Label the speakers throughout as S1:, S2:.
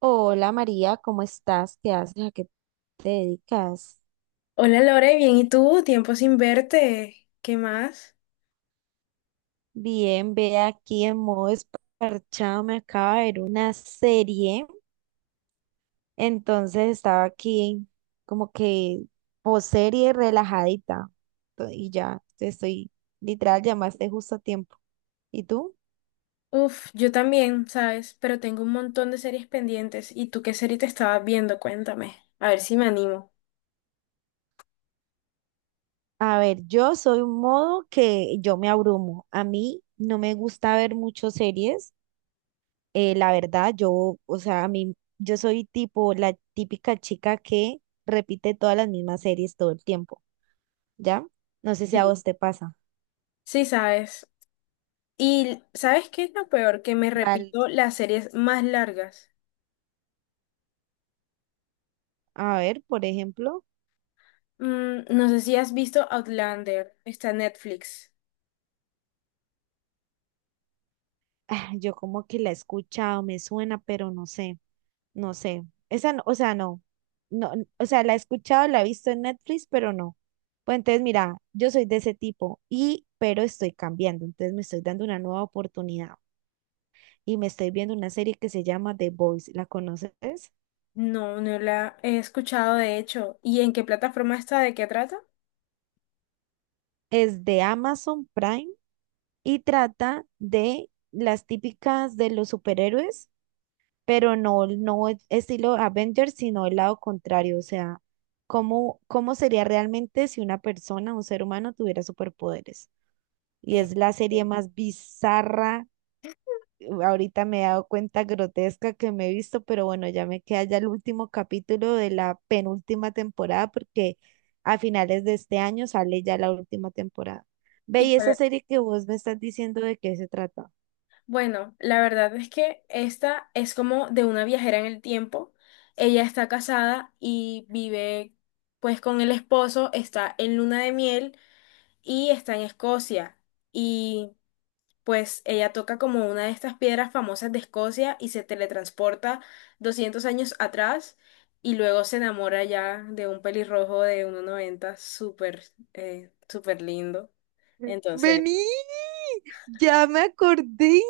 S1: Hola María, ¿cómo estás? ¿Qué haces? ¿A qué te dedicas?
S2: Hola Lore, bien, ¿y tú? Tiempo sin verte. ¿Qué más?
S1: Bien, ve aquí en modo esparchado, me acaba de ver una serie, entonces estaba aquí como que post serie relajadita y ya te estoy, literal, llamaste justo a tiempo. ¿Y tú?
S2: Uf, yo también, ¿sabes? Pero tengo un montón de series pendientes. ¿Y tú qué serie te estabas viendo? Cuéntame. A ver si me animo.
S1: A ver, yo soy un modo que yo me abrumo. A mí no me gusta ver muchas series. La verdad, yo, o sea, a mí, yo soy tipo la típica chica que repite todas las mismas series todo el tiempo, ¿ya? No sé si a
S2: Sí.
S1: vos te pasa.
S2: Sí, ¿sabes? ¿Y sabes qué es lo peor? Que me
S1: Val,
S2: repito las series más largas.
S1: a ver, por ejemplo,
S2: Mm, no sé si has visto Outlander. Está en Netflix.
S1: ah, yo como que la he escuchado, me suena, pero no sé, no sé. Esa, o sea, no, no, o sea, la he escuchado, la he visto en Netflix, pero no. Pues entonces, mira, yo soy de ese tipo y, pero estoy cambiando, entonces me estoy dando una nueva oportunidad y me estoy viendo una serie que se llama The Boys, ¿la conoces?
S2: No, no la he escuchado, de hecho. ¿Y en qué plataforma está? ¿De qué trata?
S1: Es de Amazon Prime y trata de las típicas de los superhéroes, pero no, estilo Avengers, sino el lado contrario, o sea, cómo sería realmente si una persona, un ser humano, tuviera superpoderes. Y
S2: Eh,
S1: es la serie
S2: eh,
S1: más bizarra ahorita me he dado cuenta grotesca que me he visto, pero bueno, ya me queda ya el último capítulo de la penúltima temporada porque a finales de este año sale ya la última temporada. Ve, y esa
S2: sí.
S1: serie que vos me estás diciendo de qué se trata.
S2: Bueno, la verdad es que esta es como de una viajera en el tiempo. Ella está casada y vive pues con el esposo, está en luna de miel y está en Escocia. Y pues ella toca como una de estas piedras famosas de Escocia y se teletransporta 200 años atrás y luego se enamora ya de un pelirrojo de 1,90 súper, súper lindo. Entonces,
S1: Vení, ya me acordé,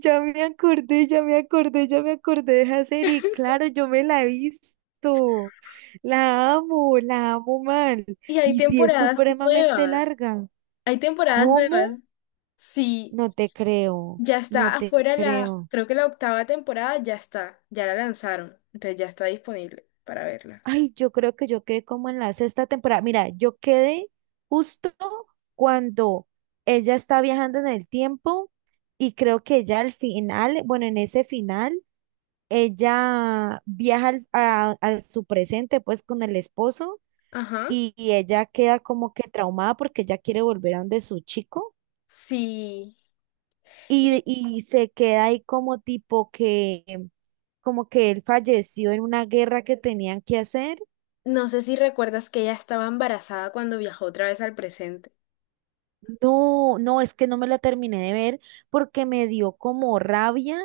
S1: ya me acordé, ya me acordé, ya me acordé de esa serie. Claro, yo me la he visto. La amo mal.
S2: y hay
S1: Y si es
S2: temporadas
S1: supremamente
S2: nuevas,
S1: larga,
S2: hay temporadas
S1: ¿cómo?
S2: nuevas. Sí,
S1: No te creo,
S2: ya
S1: no
S2: está
S1: te
S2: afuera la,
S1: creo.
S2: creo que la octava temporada ya está, ya la lanzaron, entonces ya está disponible para verla.
S1: Ay, yo creo que yo quedé como en la sexta temporada. Mira, yo quedé justo cuando ella está viajando en el tiempo y creo que ella al final, bueno, en ese final, ella viaja a su presente pues con el esposo
S2: Ajá,
S1: y ella queda como que traumada porque ella quiere volver a donde su chico
S2: sí. Y
S1: y se queda ahí como tipo que... Como que él falleció en una guerra que tenían que hacer.
S2: no sé si recuerdas que ella estaba embarazada cuando viajó otra vez al presente.
S1: No, no, es que no me la terminé de ver porque me dio como rabia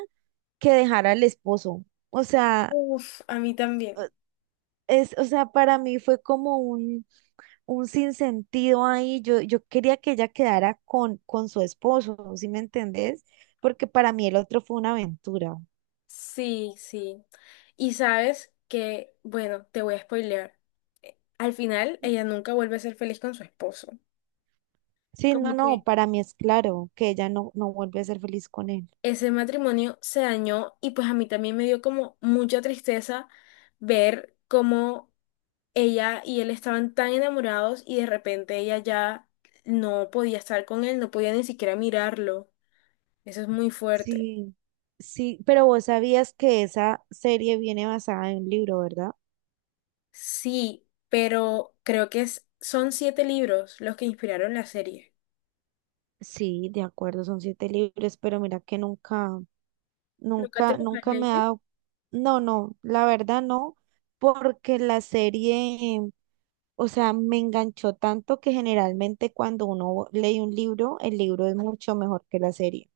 S1: que dejara al esposo. O sea,
S2: Uf, a mí también.
S1: eh, es, o sea, para mí fue como un sinsentido ahí. Yo quería que ella quedara con su esposo, ¿sí me entendés? Porque para mí el otro fue una aventura.
S2: Sí, sí. Y sabes que, bueno, te voy a spoilear. Al final, ella nunca vuelve a ser feliz con su esposo.
S1: Sí, no,
S2: Como
S1: no,
S2: que
S1: para mí es claro que ella no, no vuelve a ser feliz con él.
S2: ese matrimonio se dañó y pues a mí también me dio como mucha tristeza ver cómo ella y él estaban tan enamorados y de repente ella ya no podía estar con él, no podía ni siquiera mirarlo. Eso es muy fuerte.
S1: Sí, sí, pero vos sabías que esa serie viene basada en un libro, ¿verdad?
S2: Sí, pero creo que son siete libros los que inspiraron la serie.
S1: Sí, de acuerdo, son siete libros, pero mira que nunca,
S2: ¿Nunca te
S1: nunca,
S2: los has
S1: nunca me ha
S2: leído?
S1: dado, no, no, la verdad no, porque la serie, o sea, me enganchó tanto que generalmente cuando uno lee un libro, el libro es mucho mejor que la serie,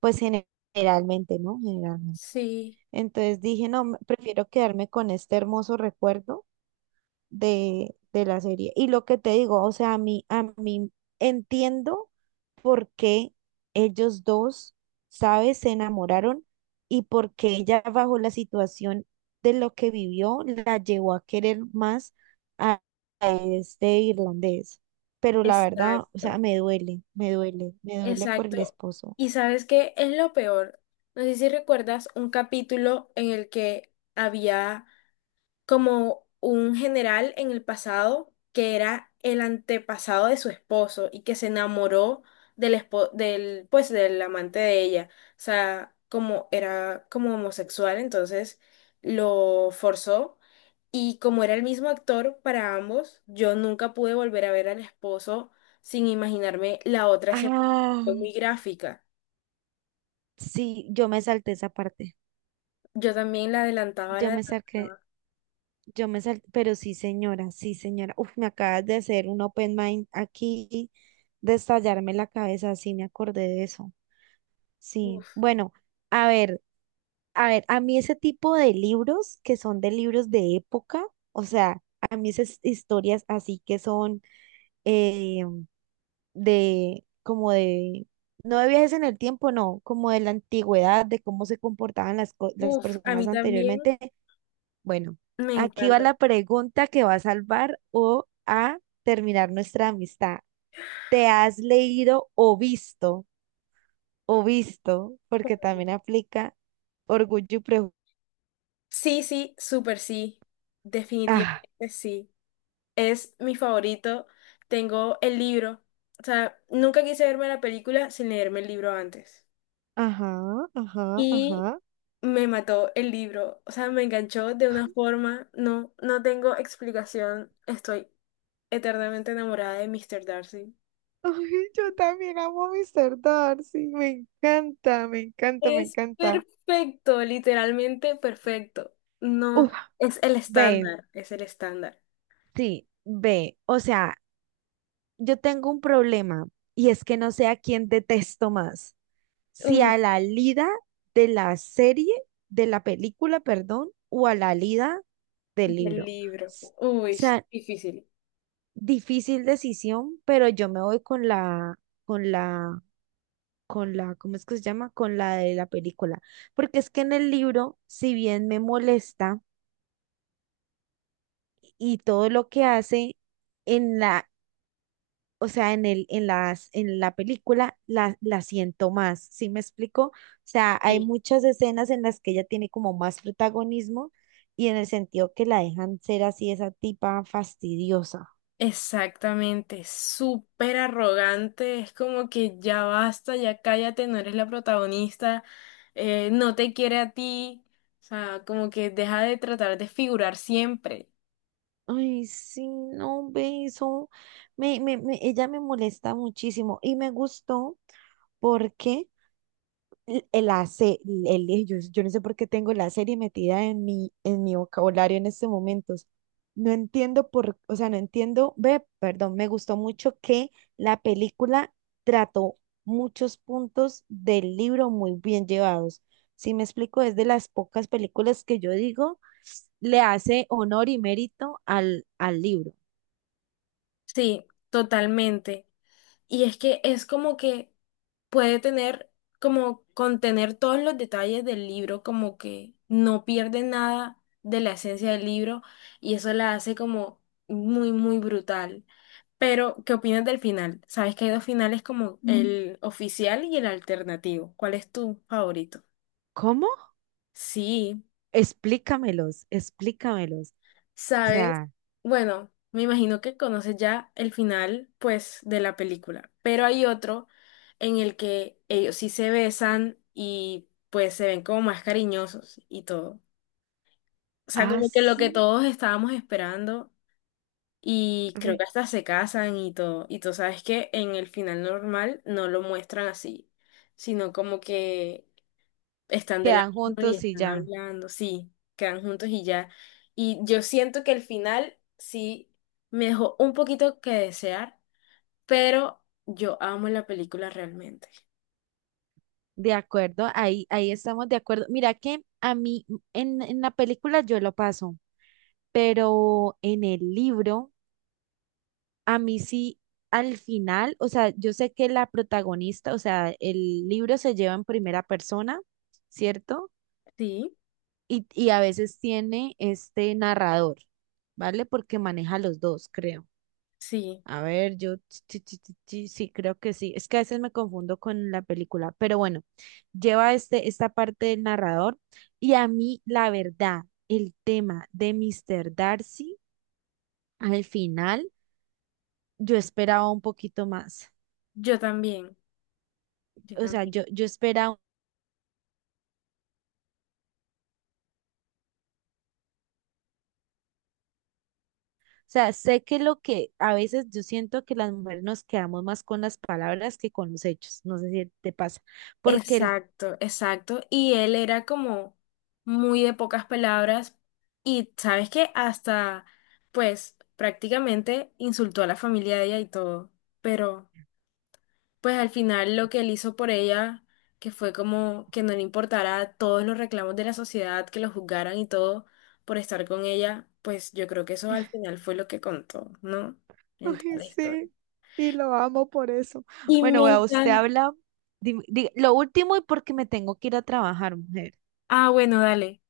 S1: pues gene- generalmente, ¿no? Generalmente.
S2: Sí,
S1: Entonces dije, no, prefiero quedarme con este hermoso recuerdo de la serie. Y lo que te digo, o sea, a mí entiendo por qué ellos dos, ¿sabes?, se enamoraron y por qué ella bajo la situación de lo que vivió la llevó a querer más a este irlandés. Pero la verdad, o sea,
S2: exacto.
S1: me duele, me duele, me duele por el
S2: Exacto.
S1: esposo.
S2: Y sabes qué es lo peor. No sé si recuerdas un capítulo en el que había como un general en el pasado que era el antepasado de su esposo y que se enamoró del pues del amante de ella. O sea, como era como homosexual, entonces lo forzó y como era el mismo actor para ambos, yo nunca pude volver a ver al esposo sin imaginarme la otra escena que
S1: Ah,
S2: fue muy gráfica.
S1: sí, yo me salté esa parte.
S2: Yo también la adelantaba, la
S1: Yo me salté
S2: adelantaba.
S1: Yo me salté, pero sí, señora, sí, señora. Uf, me acabas de hacer un open mind aquí, de estallarme la cabeza, sí, me acordé de eso. Sí,
S2: Uf,
S1: bueno, a ver, a ver, a mí ese tipo de libros que son de libros de época, o sea, a mí esas historias así que son eh, de, como de, no de viajes en el tiempo, no, como de la antigüedad, de cómo se comportaban las, las
S2: uf, a
S1: personas
S2: mí también
S1: anteriormente, bueno,
S2: me
S1: aquí va
S2: encanta.
S1: la pregunta que va a salvar o a terminar nuestra amistad. ¿Te has leído o visto, porque también aplica orgullo y prejuicio?
S2: Sí, sí, súper sí.
S1: Ah,
S2: Definitivamente sí. Es mi favorito. Tengo el libro. O sea, nunca quise verme la película sin leerme el libro antes.
S1: ajá, ajá,
S2: Y
S1: ajá.
S2: me mató el libro. O sea, me enganchó de una forma. No, no tengo explicación. Estoy eternamente enamorada de Mr. Darcy.
S1: Ay, yo también amo a Mr. Darcy, me encanta, me encanta, me
S2: Es
S1: encanta.
S2: perfecto, literalmente perfecto. No,
S1: Uf,
S2: es el
S1: ve,
S2: estándar, es el estándar.
S1: sí, ve, o sea, yo tengo un problema y es que no sé a quién detesto más. Si a
S2: Uy,
S1: la Lida de la serie, de la película, perdón, o a la Lida del
S2: del
S1: libro.
S2: libro.
S1: O
S2: Uy,
S1: sea,
S2: difícil.
S1: difícil decisión, pero yo me voy con la, con la, con la, ¿cómo es que se llama? Con la de la película. Porque es que en el libro, si bien me molesta y todo lo que hace, en la, o sea, en el, en las, en la película la, la siento más, ¿sí me explico? O sea, hay
S2: Sí,
S1: muchas escenas en las que ella tiene como más protagonismo y en el sentido que la dejan ser así esa tipa fastidiosa.
S2: exactamente, súper arrogante, es como que ya basta, ya cállate, no eres la protagonista, no te quiere a ti, o sea, como que deja de tratar de figurar siempre.
S1: Ay, sí, no, ve eso. Ella me molesta muchísimo y me gustó porque l- la se- yo, yo no sé por qué tengo la serie metida en mi vocabulario en estos momentos. No entiendo por, o sea, no entiendo, ve, perdón, me gustó mucho que la película trató muchos puntos del libro muy bien llevados. Si me explico, es de las pocas películas que yo digo le hace honor y mérito al, al libro.
S2: Sí, totalmente. Y es que es como que puede tener, como contener todos los detalles del libro, como que no pierde nada de la esencia del libro y eso la hace como muy, muy brutal. Pero, ¿qué opinas del final? Sabes que hay dos finales como Mm. el oficial y el alternativo. ¿Cuál es tu favorito?
S1: ¿Cómo?
S2: Sí,
S1: Explícamelos, explícamelos. O
S2: sabes.
S1: sea,
S2: Bueno, me imagino que conoces ya el final, pues, de la película. Pero hay otro en el que ellos sí se besan y pues se ven como más cariñosos y todo. O sea, como que lo
S1: así
S2: que todos estábamos esperando. Y creo que hasta se casan y todo. Y tú sabes que en el final normal no lo muestran así, sino como que están de la
S1: quedan
S2: mano y
S1: juntos y
S2: están
S1: ya.
S2: hablando, sí, quedan juntos y ya. Y yo siento que el final sí me dejó un poquito que desear, pero yo amo la película realmente.
S1: De acuerdo, ahí, ahí estamos de acuerdo. Mira que a mí en la película yo lo paso. Pero en el libro, a mí sí, al final, o sea, yo sé que la protagonista, o sea, el libro se lleva en primera persona, ¿cierto?
S2: Sí,
S1: Y a veces tiene este narrador, ¿vale? Porque maneja los dos, creo.
S2: sí,
S1: A ver, yo sí, sí, sí, sí, sí, creo que sí. Es que a veces me confundo con la película, pero bueno, lleva este, esta parte del narrador y a mí, la verdad, el tema de Mr. Darcy al final. Yo esperaba un poquito más.
S2: yo también, yo
S1: O sea,
S2: también.
S1: yo esperaba, o sea, sé que lo que a veces yo siento que las mujeres nos quedamos más con las palabras que con los hechos. No sé si te pasa, porque el,
S2: Exacto, exacto. Y él era como muy de pocas palabras y sabes que hasta, pues prácticamente insultó a la familia de ella y todo. Pero pues al final lo que él hizo por ella, que fue como que no le importara todos los reclamos de la sociedad, que lo juzgaran y todo por estar con ella, pues yo creo que eso al final fue lo que contó, ¿no? En toda
S1: ay,
S2: la historia.
S1: sí, y lo amo por eso.
S2: Y
S1: Bueno,
S2: me
S1: vea, usted
S2: encanta.
S1: habla, lo último y porque me tengo que ir a trabajar, mujer.
S2: Ah, bueno, dale.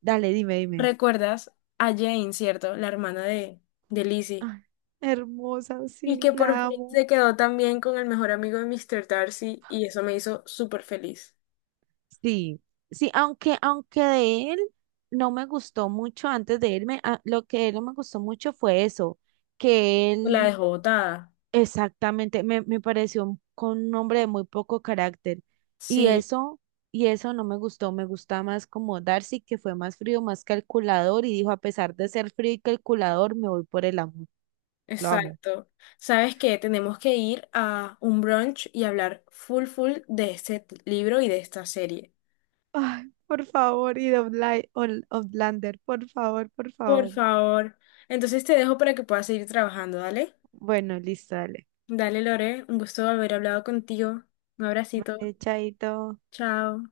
S1: Dale, dime, dime.
S2: ¿Recuerdas a Jane, cierto? La hermana de Lizzie.
S1: Ay, hermosa,
S2: Y
S1: sí,
S2: que por
S1: la
S2: fin
S1: amo.
S2: se quedó también con el mejor amigo de Mr. Darcy y eso me hizo súper feliz.
S1: Sí, sí, aunque, aunque de él no me gustó mucho antes de irme, lo que de él no me gustó mucho fue eso, que
S2: La
S1: él
S2: dejó botada.
S1: exactamente me, me pareció con un hombre de muy poco carácter. Y
S2: Sí,
S1: eso, y eso no me gustó, me gusta más como Darcy, que fue más frío, más calculador, y dijo, a pesar de ser frío y calculador, me voy por el amor, lo amo.
S2: exacto. ¿Sabes qué? Tenemos que ir a un brunch y hablar full full de libro y de esta serie.
S1: Ay, por favor, y de Outlander, por favor, por
S2: Por
S1: favor.
S2: favor. Entonces te dejo para que puedas seguir trabajando, ¿dale?
S1: Bueno, listo, dale.
S2: Dale, Lore. Un gusto haber hablado contigo. Un abracito.
S1: Vale, chaito.
S2: Chao.